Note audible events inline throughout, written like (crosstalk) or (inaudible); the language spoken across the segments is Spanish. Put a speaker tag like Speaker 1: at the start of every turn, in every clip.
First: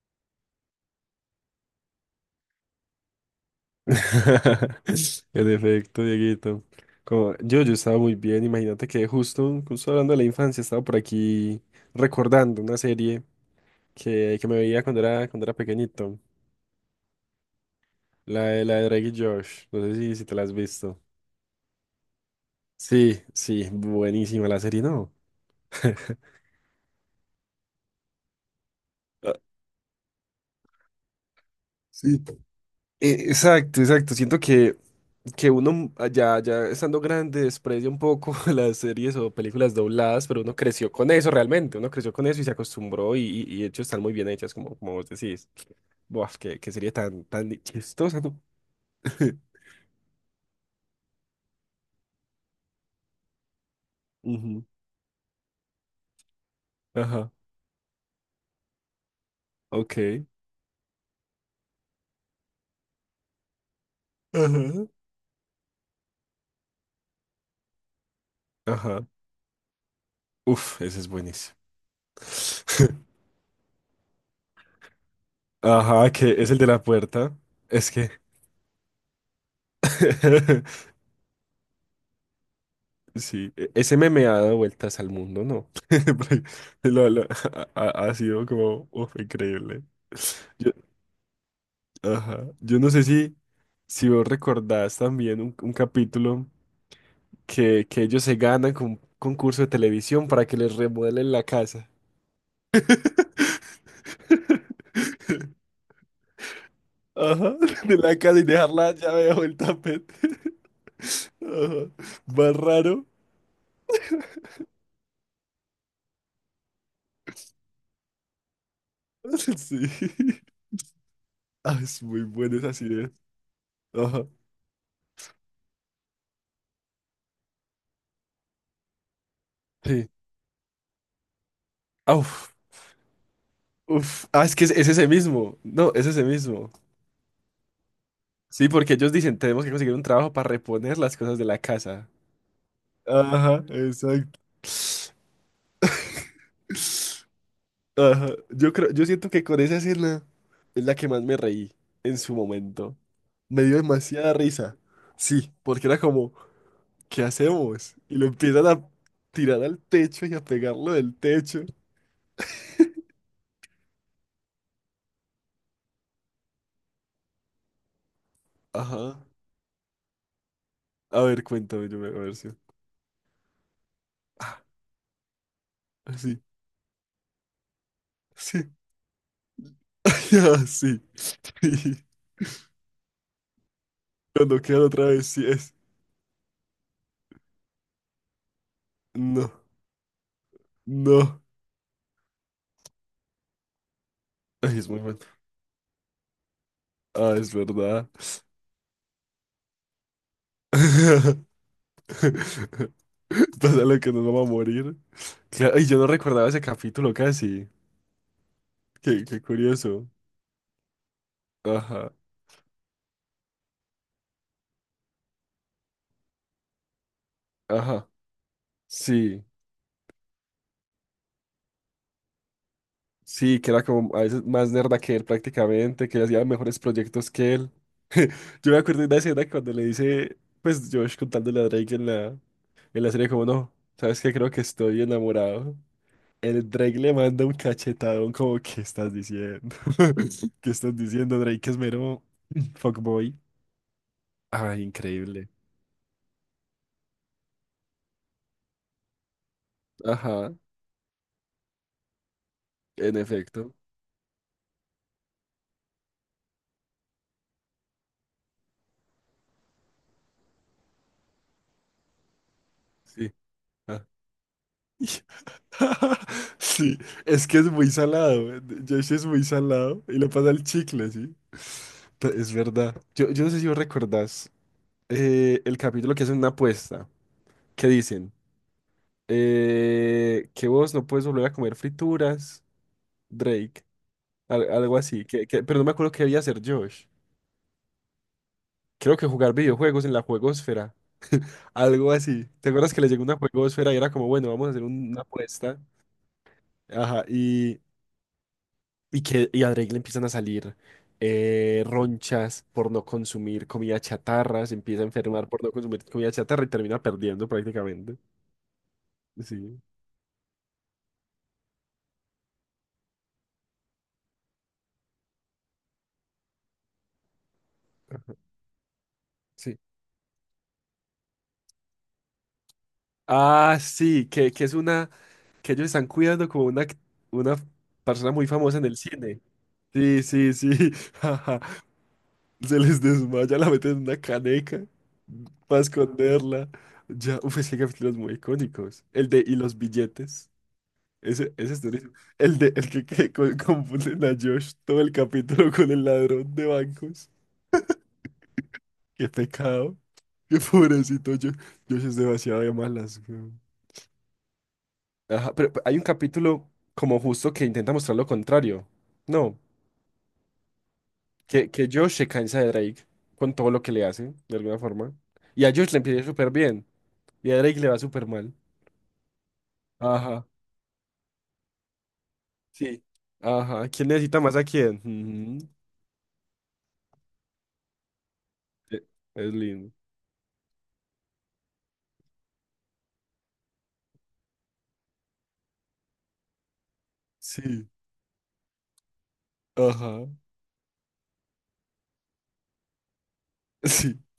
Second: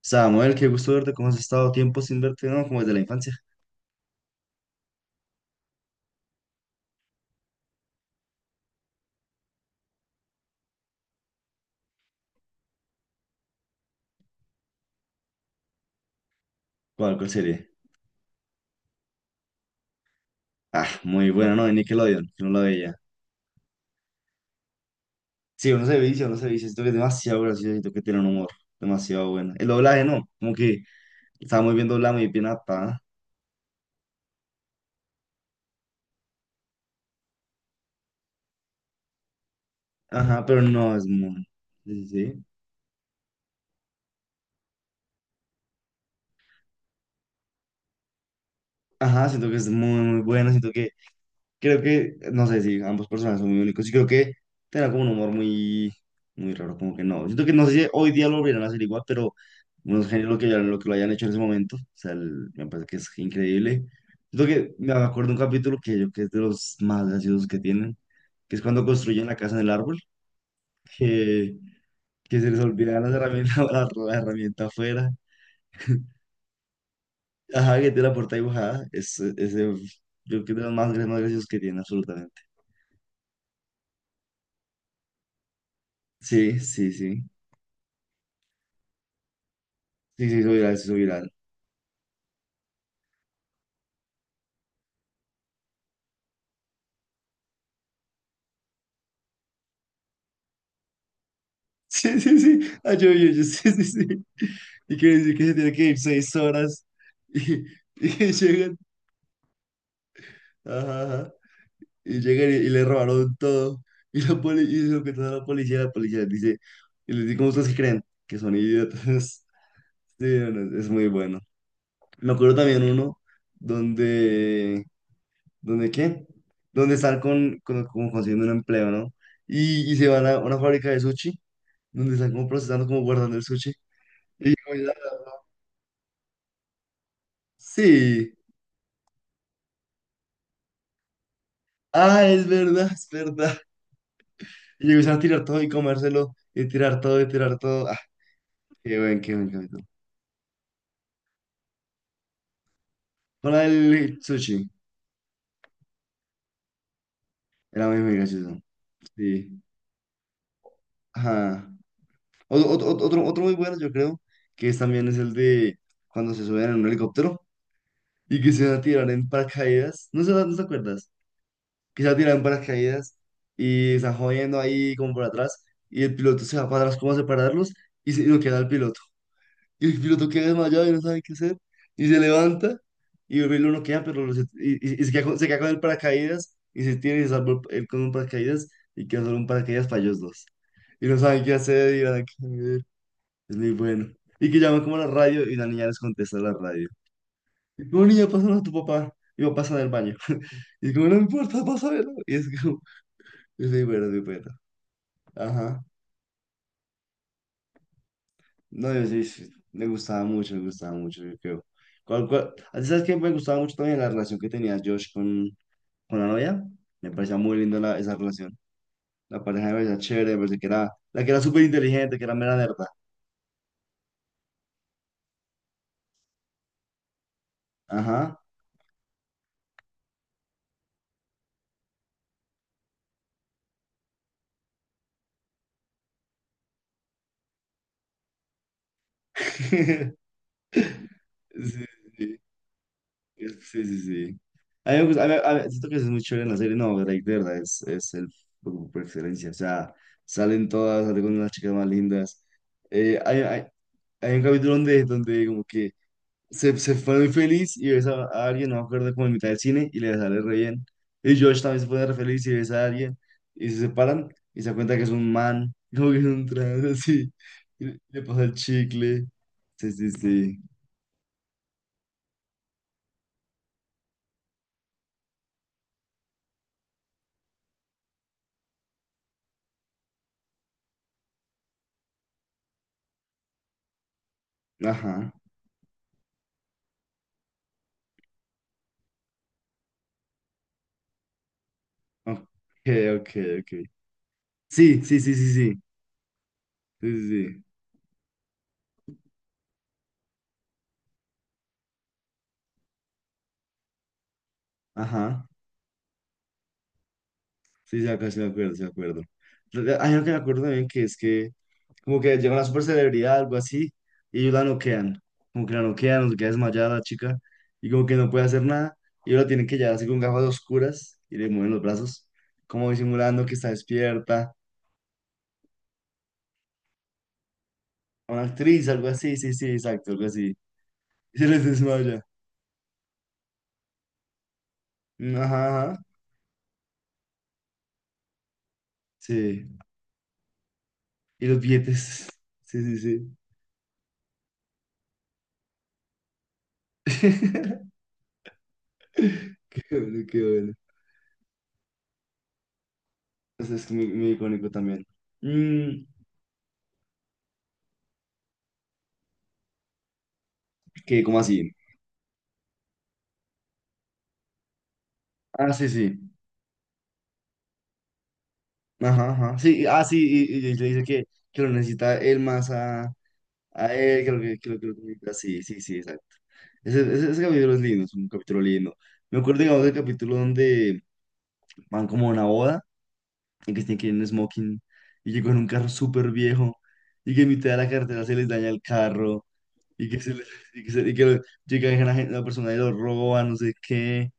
Speaker 1: Samuel, qué gusto verte, ¿cómo has estado? Tiempo sin verte, ¿no? Como desde la infancia.
Speaker 2: (laughs) En efecto, Dieguito. Yo estaba muy bien. Imagínate que justo hablando de la infancia, estaba por aquí recordando una serie que me veía cuando era pequeñito.
Speaker 1: ¿Cuál serie?
Speaker 2: La de Drake y Josh. No sé si te la has
Speaker 1: Ah,
Speaker 2: visto.
Speaker 1: muy buena, ¿no? De Nickelodeon, que no la veía.
Speaker 2: Sí, sí, buenísima la serie, ¿no?
Speaker 1: Sí, uno se
Speaker 2: (laughs)
Speaker 1: vicia, uno se vicia, siento que es demasiado gracioso, siento que tiene un humor demasiado
Speaker 2: Ah,
Speaker 1: bueno. El doblaje, no, como que estaba muy bien doblado,
Speaker 2: sí.
Speaker 1: muy bien adaptada.
Speaker 2: Exacto, exacto. Siento que ya, ya estando grande desprecia un poco (laughs) las series o películas dobladas, pero
Speaker 1: Ajá,
Speaker 2: uno
Speaker 1: pero
Speaker 2: creció
Speaker 1: no, es
Speaker 2: con eso realmente, uno
Speaker 1: Sí,
Speaker 2: creció con
Speaker 1: sí,
Speaker 2: eso
Speaker 1: sí.
Speaker 2: y se acostumbró y de hecho están muy bien hechas, como, como vos decís. Buah, qué, qué serie tan, tan chistosa, ¿no?
Speaker 1: Ajá,
Speaker 2: (laughs)
Speaker 1: siento que es muy bueno, siento que creo que, no sé si ambos personajes son muy únicos. Y creo que
Speaker 2: Ujú.
Speaker 1: tenía como un humor muy raro, como que no.
Speaker 2: Ajá,
Speaker 1: Siento que no sé si hoy día lo volvieran a hacer igual, pero unos
Speaker 2: ok.
Speaker 1: genios lo que lo hayan hecho en ese momento. O sea, me parece que es increíble. Siento que
Speaker 2: Ajá.
Speaker 1: me acuerdo de un capítulo que yo que es de los más graciosos que tienen, que es cuando
Speaker 2: Ajá.
Speaker 1: construyen la casa en el árbol,
Speaker 2: Uf,
Speaker 1: (laughs)
Speaker 2: ese es
Speaker 1: que,
Speaker 2: buenísimo.
Speaker 1: que se
Speaker 2: (laughs)
Speaker 1: les olvidan las herramientas, (laughs) la herramienta afuera.
Speaker 2: Ajá, que es el de la puerta.
Speaker 1: Ajá, que
Speaker 2: Es
Speaker 1: tiene
Speaker 2: que.
Speaker 1: la puerta dibujada. Es, ese, yo creo que es de los
Speaker 2: (laughs)
Speaker 1: más graciosos que tiene, absolutamente.
Speaker 2: Sí, e- ese meme ha dado vueltas al mundo, ¿no? (laughs) Porque
Speaker 1: Sí, sí,
Speaker 2: lo-
Speaker 1: sí.
Speaker 2: ha, ha- ha sido como, uf, increíble.
Speaker 1: Sí, sí, soy
Speaker 2: Yo,
Speaker 1: viral, sí, soy viral. (laughs)
Speaker 2: ajá. Yo no sé si vos recordás también un capítulo que ellos se ganan con un concurso de televisión para que les remodelen la casa.
Speaker 1: Sí, sí, sí. Ah, yo, (laughs) sí, sí, sí.
Speaker 2: (laughs)
Speaker 1: Y quiere decir que se tiene que ir seis horas.
Speaker 2: Ajá,
Speaker 1: Y,
Speaker 2: de
Speaker 1: y
Speaker 2: la
Speaker 1: que
Speaker 2: casa y dejar
Speaker 1: llegan,
Speaker 2: la llave bajo el tapete.
Speaker 1: ajá, ajá,
Speaker 2: (laughs) Ajá.
Speaker 1: y llegan
Speaker 2: Más
Speaker 1: y le
Speaker 2: raro.
Speaker 1: robaron todo. Y la poli, y se lo cuentan a la policía les dice, y les dice, ¿cómo ustedes que creen? Que son idiotas. (laughs)
Speaker 2: (laughs) Sí.
Speaker 1: Sí, no, no, es muy bueno.
Speaker 2: Ah, es muy
Speaker 1: Me acuerdo
Speaker 2: bueno
Speaker 1: también
Speaker 2: esa idea.
Speaker 1: uno
Speaker 2: Ajá.
Speaker 1: donde, ¿donde qué? Donde están como consiguiendo un empleo, ¿no? Y se
Speaker 2: Sí.
Speaker 1: van a una fábrica de sushi, donde están como
Speaker 2: Auf.
Speaker 1: procesando, como guardando el sushi.
Speaker 2: Uf, ah,
Speaker 1: Y yo,
Speaker 2: es que es ese mismo. No, es ese mismo.
Speaker 1: sí.
Speaker 2: Sí, porque ellos dicen, tenemos que conseguir un trabajo para reponer las cosas de la casa.
Speaker 1: Ah, es verdad, es verdad.
Speaker 2: Ajá, exacto.
Speaker 1: Y yo empecé a tirar todo y comérselo, y tirar todo, y tirar todo. Ah,
Speaker 2: Ajá. Yo creo, yo siento
Speaker 1: qué
Speaker 2: que
Speaker 1: buen
Speaker 2: con esa
Speaker 1: capítulo.
Speaker 2: escena es la que más me reí en su momento. Me
Speaker 1: Para
Speaker 2: dio
Speaker 1: el
Speaker 2: demasiada
Speaker 1: sushi,
Speaker 2: risa. Sí, porque era como, ¿qué
Speaker 1: era
Speaker 2: hacemos? Y
Speaker 1: muy
Speaker 2: lo
Speaker 1: gracioso.
Speaker 2: empiezan a
Speaker 1: Sí.
Speaker 2: tirar al techo y a pegarlo del techo.
Speaker 1: Ajá. Otro muy bueno, yo creo, que es también es el de cuando se suben en un helicóptero y que se van a tirar
Speaker 2: Ajá.
Speaker 1: en paracaídas. No sé, ¿no te acuerdas?
Speaker 2: A ver, cuéntame, yo
Speaker 1: Que
Speaker 2: me
Speaker 1: se
Speaker 2: a
Speaker 1: van a tirar
Speaker 2: ver
Speaker 1: en
Speaker 2: si.
Speaker 1: paracaídas y están jodiendo
Speaker 2: Ah,
Speaker 1: ahí como por atrás y el
Speaker 2: sí.
Speaker 1: piloto se va para atrás como a separarlos y se, y no queda
Speaker 2: Sí.
Speaker 1: el
Speaker 2: (laughs)
Speaker 1: piloto. Y el piloto queda
Speaker 2: Ah,
Speaker 1: desmayado y no
Speaker 2: sí.
Speaker 1: sabe qué hacer.
Speaker 2: (laughs) Sí.
Speaker 1: Y se levanta y el uno queda,
Speaker 2: Lo noquean
Speaker 1: y
Speaker 2: otra vez, sí
Speaker 1: se queda con
Speaker 2: es.
Speaker 1: el paracaídas y se tiene y se salvó él con un paracaídas y queda solo un
Speaker 2: No,
Speaker 1: paracaídas para ellos dos. Y no
Speaker 2: no.
Speaker 1: saben qué hacer y van a caer. Es muy bueno. Y que
Speaker 2: Ay,
Speaker 1: llaman
Speaker 2: es
Speaker 1: como
Speaker 2: muy
Speaker 1: a la
Speaker 2: bueno.
Speaker 1: radio y la niña les contesta a la radio.
Speaker 2: Ah, es
Speaker 1: Y como
Speaker 2: verdad.
Speaker 1: niña, pásalo a tu papá. Y papá está en el baño. (laughs) Y como no me
Speaker 2: (laughs)
Speaker 1: importa, pásalo. Y es como, es muy
Speaker 2: Pasa lo
Speaker 1: bueno, es
Speaker 2: que
Speaker 1: muy
Speaker 2: nos vamos
Speaker 1: bueno.
Speaker 2: a morir. Claro,
Speaker 1: Ajá.
Speaker 2: y yo no recordaba ese capítulo casi.
Speaker 1: No, yo sí,
Speaker 2: Qué, qué
Speaker 1: sí,
Speaker 2: curioso.
Speaker 1: me gustaba mucho, yo creo.
Speaker 2: Ajá,
Speaker 1: ¿Cuál, cuál? ¿Ah, ¿sabes qué? Me gustaba mucho también la relación que tenía Josh con la novia. Me parecía muy linda
Speaker 2: ajá.
Speaker 1: esa relación. La
Speaker 2: Sí,
Speaker 1: pareja me parecía chévere, me parecía que era, la que era súper inteligente, que era mera nerda.
Speaker 2: sí, que era como a veces más nerda que él prácticamente, que hacía mejores proyectos que él.
Speaker 1: Ajá.
Speaker 2: Yo me acuerdo de una escena cuando le dice, pues Josh contándole a Drake en en la serie como no, sabes que creo que estoy enamorado. El Drake le manda un cachetadón como, ¿qué estás diciendo?
Speaker 1: (laughs)
Speaker 2: (laughs) ¿Qué estás diciendo? Drake es
Speaker 1: Sí,
Speaker 2: mero
Speaker 1: sí,
Speaker 2: (clears throat) fuckboy.
Speaker 1: sí, sí, sí.
Speaker 2: Ah,
Speaker 1: A mí me gusta,
Speaker 2: increíble.
Speaker 1: a mí- siento que eso es muy chévere en la serie. No, Drake, de verdad, es el por excelencia. O sea,
Speaker 2: Ajá,
Speaker 1: salen todas, salen con las chicas más lindas.
Speaker 2: en
Speaker 1: Eh, hay, hay,
Speaker 2: efecto.
Speaker 1: Hay un capítulo donde, donde como que se fue muy feliz y ves a alguien, no me acuerdo, como en mitad del cine y le sale re bien. Y Josh también se pone re feliz y ves a alguien
Speaker 2: Sí.
Speaker 1: y se
Speaker 2: Ah.
Speaker 1: separan y se da cuenta que es un man, (laughs) como que es
Speaker 2: (laughs)
Speaker 1: un trans
Speaker 2: Sí,
Speaker 1: así.
Speaker 2: es que es
Speaker 1: Y
Speaker 2: muy
Speaker 1: le le pasa el
Speaker 2: salado. Josh
Speaker 1: chicle.
Speaker 2: es muy
Speaker 1: Sí,
Speaker 2: salado
Speaker 1: sí,
Speaker 2: y le pasa
Speaker 1: sí.
Speaker 2: el chicle, sí. Pe- Es verdad. Yo no sé si vos recordás el capítulo que hacen una apuesta. Que dicen que vos no puedes volver a comer frituras, Drake. Al- algo así,
Speaker 1: Ajá.
Speaker 2: que- pero no me acuerdo qué debía hacer Josh. Creo que jugar videojuegos en la juegosfera. Algo
Speaker 1: Ok,
Speaker 2: así. ¿Te acuerdas que le llegó
Speaker 1: ok,
Speaker 2: una
Speaker 1: ok.
Speaker 2: juegosfera y era como, bueno, vamos a hacer
Speaker 1: Sí,
Speaker 2: un-
Speaker 1: sí,
Speaker 2: una
Speaker 1: sí, sí,
Speaker 2: apuesta?
Speaker 1: sí. Sí,
Speaker 2: Ajá,
Speaker 1: sí, sí.
Speaker 2: y que a Drake le empiezan a salir ronchas por no consumir comida chatarra, se empieza a
Speaker 1: Ajá.
Speaker 2: enfermar por no consumir comida chatarra y termina perdiendo
Speaker 1: Sí, sí,
Speaker 2: prácticamente.
Speaker 1: acá sí me acuerdo, sí me acuerdo.
Speaker 2: Sí.
Speaker 1: Hay algo que me acuerdo también que es que como que llega una super celebridad, algo así, y ellos la noquean. Como que la noquean, nos queda desmayada la chica, y como que no
Speaker 2: Ajá,
Speaker 1: puede hacer nada. Y ellos la tienen que
Speaker 2: sí.
Speaker 1: llevar así con gafas oscuras, y le mueven los brazos, como disimulando que está
Speaker 2: Ah, sí,
Speaker 1: despierta.
Speaker 2: que es una, que ellos están cuidando como una, act- una persona
Speaker 1: Una
Speaker 2: muy famosa en
Speaker 1: actriz,
Speaker 2: el
Speaker 1: algo así,
Speaker 2: cine.
Speaker 1: sí, sí, exacto,
Speaker 2: Sí,
Speaker 1: algo
Speaker 2: sí,
Speaker 1: así.
Speaker 2: sí.
Speaker 1: Y se les
Speaker 2: (laughs)
Speaker 1: desmaya.
Speaker 2: (laughs) Se les desmaya, la meten en una caneca
Speaker 1: Mm, ajá,
Speaker 2: para
Speaker 1: ajá,
Speaker 2: esconderla. Ya, uf, es que hay capítulos muy icónicos. El de y
Speaker 1: sí.
Speaker 2: los billetes.
Speaker 1: Y
Speaker 2: Ese,
Speaker 1: los
Speaker 2: ese es durísimo.
Speaker 1: billetes,
Speaker 2: El de
Speaker 1: sí,
Speaker 2: el
Speaker 1: sí,
Speaker 2: que
Speaker 1: sí.
Speaker 2: co- confunden a Josh todo el capítulo con el ladrón de bancos.
Speaker 1: (laughs)
Speaker 2: Qué
Speaker 1: Qué
Speaker 2: pecado.
Speaker 1: bueno, qué
Speaker 2: Qué
Speaker 1: bueno.
Speaker 2: pobrecito Josh. Josh es demasiado de malas, weón.
Speaker 1: Entonces es muy icónico también.
Speaker 2: Ajá, pero hay un
Speaker 1: Mm,
Speaker 2: capítulo como justo que intenta mostrar lo contrario. No,
Speaker 1: que, ¿cómo
Speaker 2: que,
Speaker 1: así?
Speaker 2: que Josh se cansa de Drake con todo lo que le hace, de alguna forma. Y
Speaker 1: Ah,
Speaker 2: a
Speaker 1: sí,
Speaker 2: Josh le empieza
Speaker 1: sí.
Speaker 2: súper bien. Y a Drake le va súper mal.
Speaker 1: Ajá, ajá. Sí, ah, sí,
Speaker 2: Ajá,
Speaker 1: y le dice que lo necesita él más
Speaker 2: sí. Ajá.
Speaker 1: a
Speaker 2: ¿Quién
Speaker 1: él, que lo
Speaker 2: necesita más a
Speaker 1: que lo que lo
Speaker 2: quién?
Speaker 1: necesita. Sí,
Speaker 2: Ujú.
Speaker 1: sí, sí, exacto. Ese capítulo es lindo, es un capítulo lindo.
Speaker 2: Eh,
Speaker 1: Me
Speaker 2: Es
Speaker 1: acuerdo, digamos,
Speaker 2: lindo.
Speaker 1: del capítulo donde van como a una boda y que tienen que ir en smoking y que con un carro súper viejo y que en mitad de
Speaker 2: Sí,
Speaker 1: la carretera se les daña el carro y que,
Speaker 2: ajá.
Speaker 1: se les- y que, se- y que llega la persona y lo roba, no sé
Speaker 2: Sí.
Speaker 1: qué.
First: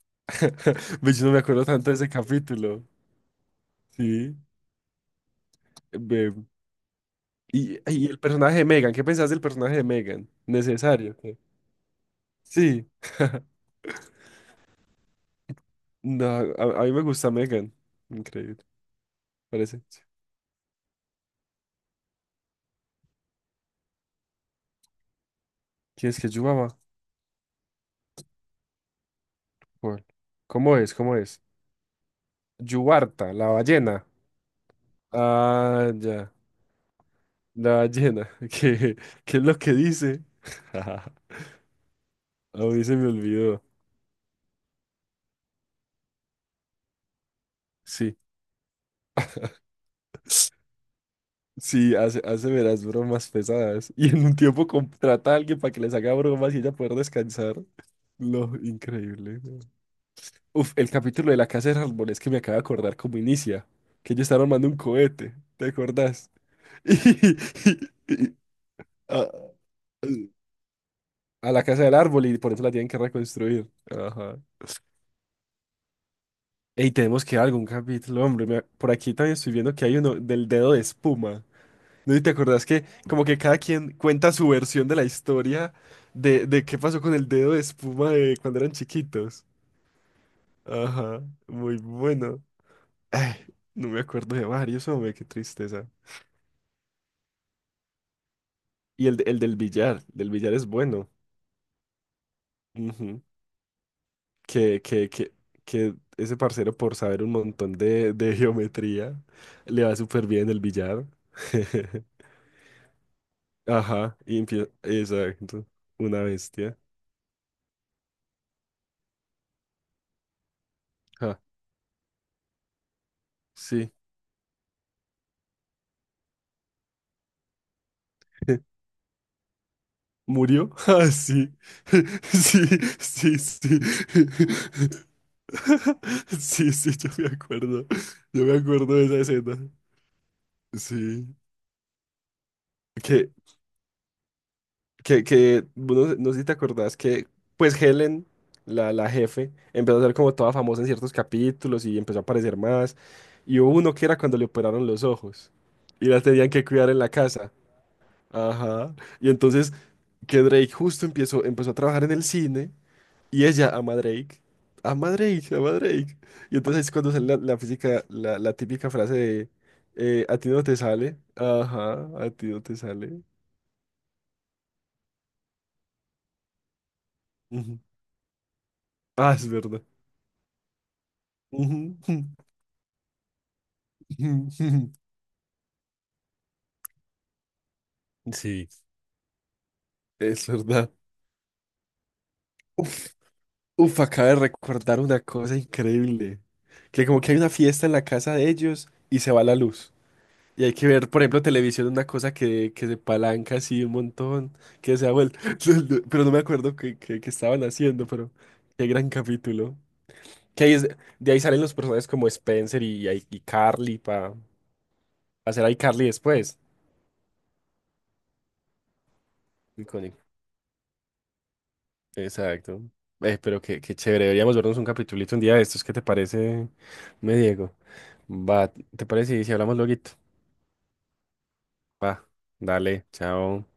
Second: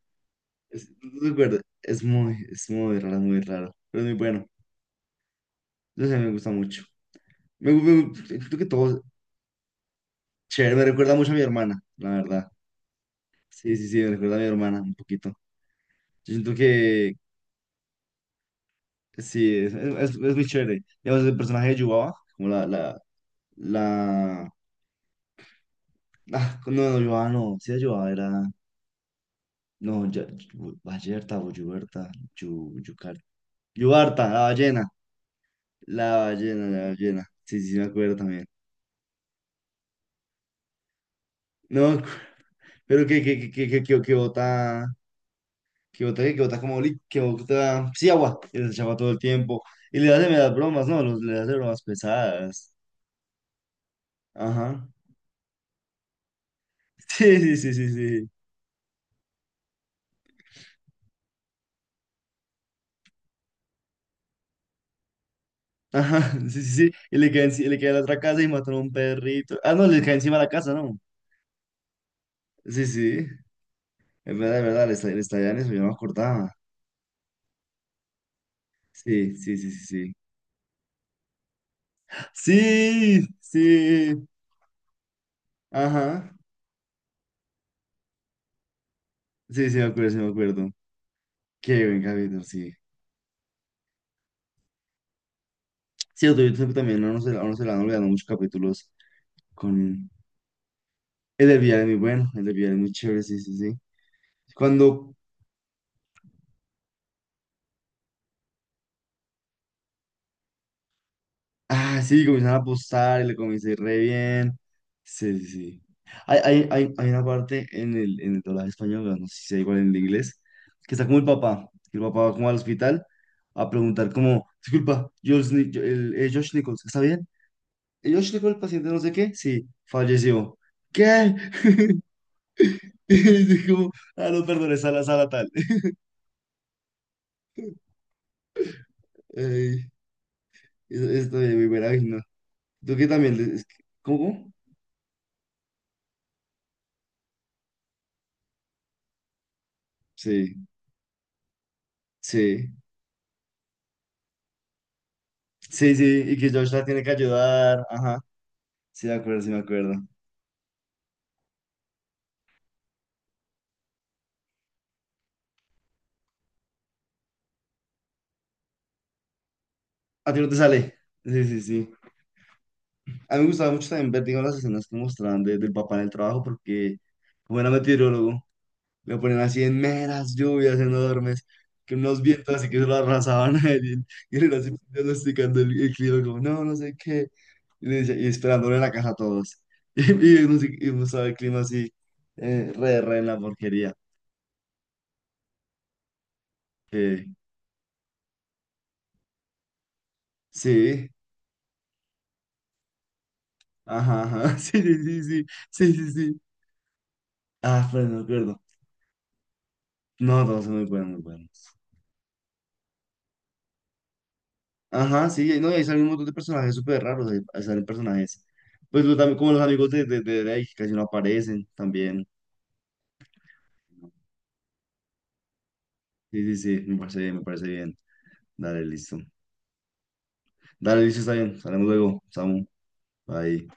Speaker 1: Es,
Speaker 2: (laughs) Ve,
Speaker 1: no
Speaker 2: yo no me
Speaker 1: recuerdo,
Speaker 2: acuerdo tanto de ese
Speaker 1: es
Speaker 2: capítulo.
Speaker 1: muy raro, pero es muy
Speaker 2: Sí.
Speaker 1: bueno. Yo sé, me
Speaker 2: Ve,
Speaker 1: gusta mucho.
Speaker 2: y el
Speaker 1: Siento
Speaker 2: personaje
Speaker 1: que
Speaker 2: de Megan,
Speaker 1: todo
Speaker 2: ¿qué pensás del personaje de Megan?
Speaker 1: chévere, me recuerda
Speaker 2: ¿Necesario?
Speaker 1: mucho a
Speaker 2: ¿Qué?
Speaker 1: mi hermana, la verdad.
Speaker 2: Sí,
Speaker 1: Sí, sí, sí, me recuerda a mi hermana un poquito.
Speaker 2: no,
Speaker 1: Yo siento
Speaker 2: a mí me
Speaker 1: que
Speaker 2: gusta Megan. Increíble,
Speaker 1: sí,
Speaker 2: parece.
Speaker 1: es muy chévere. Digamos, el personaje de Yubaba, como la...
Speaker 2: ¿Quién es que es
Speaker 1: Ah,
Speaker 2: Yubaba?
Speaker 1: no, no, Yubaba no, sí, Yubaba era. No,
Speaker 2: ¿Cuál?
Speaker 1: ya,
Speaker 2: ¿Cómo es? ¿Cómo
Speaker 1: Bayerta
Speaker 2: es?
Speaker 1: o Yuberta, Yucar…
Speaker 2: Yubarta, la ballena.
Speaker 1: Yubarta, la ballena,
Speaker 2: Ah,
Speaker 1: la
Speaker 2: ya.
Speaker 1: ballena, la ballena. Sí, sí, sí,
Speaker 2: La
Speaker 1: me acuerdo
Speaker 2: ballena,
Speaker 1: también.
Speaker 2: (laughs) que es lo que dice. (laughs) A
Speaker 1: No,
Speaker 2: mí se
Speaker 1: pero
Speaker 2: me
Speaker 1: que, que,
Speaker 2: olvidó.
Speaker 1: que, que, que, que bota… que bota como que bota, sí,
Speaker 2: Sí.
Speaker 1: agua, y les echaba todo el tiempo. Y le hace meras bromas, ¿no? Los, le hace bromas
Speaker 2: Sí, hace, hace de
Speaker 1: pesadas.
Speaker 2: las bromas pesadas. Y en un
Speaker 1: Ajá.
Speaker 2: tiempo
Speaker 1: (laughs)
Speaker 2: contrata a alguien para que les haga bromas y ella poder
Speaker 1: Sí,
Speaker 2: descansar.
Speaker 1: sí, sí, sí, sí.
Speaker 2: Lo increíble. ¿No? Uf, el capítulo de la casa de árboles que me acabo de acordar cómo inicia. Que ellos están armando un cohete. ¿Te acordás?
Speaker 1: Ajá, (laughs) sí,
Speaker 2: (laughs)
Speaker 1: sí, sí. Y le
Speaker 2: Y-
Speaker 1: cae, le cae a la otra
Speaker 2: y-
Speaker 1: casa y mataron a un
Speaker 2: a,
Speaker 1: perrito. Ah, no, le cae encima de la casa, ¿no?
Speaker 2: a la casa del árbol y por eso la
Speaker 1: Sí,
Speaker 2: tienen que
Speaker 1: sí.
Speaker 2: reconstruir. Ajá.
Speaker 1: Es verdad, le está, le estallan eso, yo no me acordaba.
Speaker 2: Ey, tenemos que algún capítulo, hombre. Me- por aquí también
Speaker 1: Sí,
Speaker 2: estoy
Speaker 1: sí, sí,
Speaker 2: viendo
Speaker 1: sí,
Speaker 2: que hay
Speaker 1: sí.
Speaker 2: uno del dedo de espuma. ¿No? ¿Y te
Speaker 1: (laughs)
Speaker 2: acordás que como
Speaker 1: Sí,
Speaker 2: que cada quien
Speaker 1: sí.
Speaker 2: cuenta su versión de la historia
Speaker 1: Ajá.
Speaker 2: de qué pasó con el dedo de espuma de cuando eran chiquitos?
Speaker 1: Sí, sí, me acuerdo, sí, me acuerdo.
Speaker 2: Ajá, muy
Speaker 1: Qué buen capítulo,
Speaker 2: bueno.
Speaker 1: sí.
Speaker 2: Ay, no me acuerdo de varios, hombre, qué tristeza.
Speaker 1: Sí, yo también, no, no se le han olvidado muchos capítulos
Speaker 2: Y el, de- el
Speaker 1: con.
Speaker 2: del billar es bueno.
Speaker 1: El del villano es muy bueno, el del villano es muy
Speaker 2: Ujú.
Speaker 1: chévere, sí, sí, sí.
Speaker 2: Que, que,
Speaker 1: Cuando,
Speaker 2: que, que ese parcero por saber un montón de geometría le va súper bien el billar. (laughs)
Speaker 1: ah, sí, comienzan a apostar y le comienza a ir re
Speaker 2: Ajá, y
Speaker 1: bien.
Speaker 2: empieza,
Speaker 1: Sí, sí,
Speaker 2: exacto,
Speaker 1: sí.
Speaker 2: una
Speaker 1: Hay, hay,
Speaker 2: bestia.
Speaker 1: hay, hay una parte en el doblaje español, bueno, no sé si sea igual en el inglés, que está como el
Speaker 2: Ajá,
Speaker 1: papá, que el papá va como al hospital a
Speaker 2: sí.
Speaker 1: preguntar como, disculpa, Josh, Ni- yo- el, Josh Nichols, ¿está bien? ¿El Josh Nichols, el
Speaker 2: (laughs)
Speaker 1: paciente no sé qué? Sí, falleció.
Speaker 2: ¿Murió? Ah,
Speaker 1: ¿Qué?
Speaker 2: sí.
Speaker 1: (laughs)
Speaker 2: (laughs) Sí,
Speaker 1: Y
Speaker 2: sí, sí.
Speaker 1: dijo, ah, no, perdón, es a la
Speaker 2: (laughs)
Speaker 1: sala tal. (laughs)
Speaker 2: Sí, sí, yo me acuerdo. Yo me acuerdo de esa escena.
Speaker 1: Ay, es
Speaker 2: Sí.
Speaker 1: también es muy buena, ay, no. ¿Tú qué
Speaker 2: Que,
Speaker 1: también? Es ¿cómo?
Speaker 2: bueno, no sé si te acordás que, pues Helen, la jefe, empezó a ser como toda
Speaker 1: Sí,
Speaker 2: famosa en ciertos capítulos y empezó a aparecer
Speaker 1: sí,
Speaker 2: más. Y hubo uno que era cuando le operaron los ojos
Speaker 1: sí,
Speaker 2: y la
Speaker 1: sí, y que
Speaker 2: tenían que
Speaker 1: Josh la
Speaker 2: cuidar en
Speaker 1: tiene
Speaker 2: la
Speaker 1: que
Speaker 2: casa.
Speaker 1: ayudar, ajá,
Speaker 2: Ajá.
Speaker 1: sí me
Speaker 2: Y
Speaker 1: acuerdo, sí me
Speaker 2: entonces
Speaker 1: acuerdo.
Speaker 2: que Drake justo empezó, empezó a trabajar en el cine y ella ama a Drake. Ama a Drake, ama a Drake. Y entonces es cuando sale la, la física, la típica frase de
Speaker 1: A
Speaker 2: a
Speaker 1: ti
Speaker 2: ti
Speaker 1: no te
Speaker 2: no te
Speaker 1: sale,
Speaker 2: sale.
Speaker 1: sí, sí, sí.
Speaker 2: Ajá, a ti no te sale.
Speaker 1: A mí me gustaba mucho también ver, digamos, las escenas que mostraban del papá en el trabajo, porque como era
Speaker 2: Ujú.
Speaker 1: meteorólogo, lo
Speaker 2: Ah,
Speaker 1: ponían
Speaker 2: es
Speaker 1: así en
Speaker 2: verdad.
Speaker 1: meras lluvias enormes, que
Speaker 2: Ujú.
Speaker 1: unos vientos así que se lo arrasaban a él, y él era así
Speaker 2: (laughs)
Speaker 1: diagnosticando el clima, como, no, no sé qué, y, y
Speaker 2: Sí.
Speaker 1: esperándole en la casa a todos, (laughs) y,
Speaker 2: Es
Speaker 1: y
Speaker 2: verdad.
Speaker 1: uno sabe el clima así, re,
Speaker 2: Uf,
Speaker 1: re en la porquería.
Speaker 2: uf, acabo de recordar una cosa increíble. Que como
Speaker 1: Eh,
Speaker 2: que hay una fiesta en la casa de ellos y se va la luz. Y hay que
Speaker 1: sí.
Speaker 2: ver, por ejemplo, televisión, una cosa que se palanca así un
Speaker 1: Ajá,
Speaker 2: montón,
Speaker 1: ajá. (laughs) Sí,
Speaker 2: que
Speaker 1: sí,
Speaker 2: se ha
Speaker 1: sí,
Speaker 2: vuelto,
Speaker 1: sí,
Speaker 2: (laughs) no,
Speaker 1: sí,
Speaker 2: no,
Speaker 1: sí,
Speaker 2: pero no me
Speaker 1: sí.
Speaker 2: acuerdo qué qué- qué estaban
Speaker 1: Ah,
Speaker 2: haciendo,
Speaker 1: pero no
Speaker 2: pero
Speaker 1: recuerdo.
Speaker 2: qué gran capítulo.
Speaker 1: No, todos
Speaker 2: Que ahí
Speaker 1: son muy
Speaker 2: es-
Speaker 1: buenos, muy
Speaker 2: de ahí salen
Speaker 1: buenos.
Speaker 2: los personajes como Spencer y Carly para
Speaker 1: Ajá, sí,
Speaker 2: hacer
Speaker 1: no, y
Speaker 2: a
Speaker 1: ahí salen
Speaker 2: Carly
Speaker 1: un montón de
Speaker 2: después.
Speaker 1: personajes súper raros, ahí salen personajes. También como los amigos
Speaker 2: Icónico.
Speaker 1: de Drake, que casi no aparecen también.
Speaker 2: Exacto. Pero qué, qué chévere, deberíamos vernos un capitulito un día de estos, ¿qué te
Speaker 1: Sí,
Speaker 2: parece,
Speaker 1: sí, sí, me parece bien,
Speaker 2: me
Speaker 1: me parece
Speaker 2: Diego?
Speaker 1: bien.
Speaker 2: Va,
Speaker 1: Dale,
Speaker 2: ¿te
Speaker 1: listo.
Speaker 2: parece? Si hablamos luego.
Speaker 1: Dale, listo, está bien. Salimos luego,
Speaker 2: Va,
Speaker 1: Samu.
Speaker 2: dale, chao.
Speaker 1: Bye.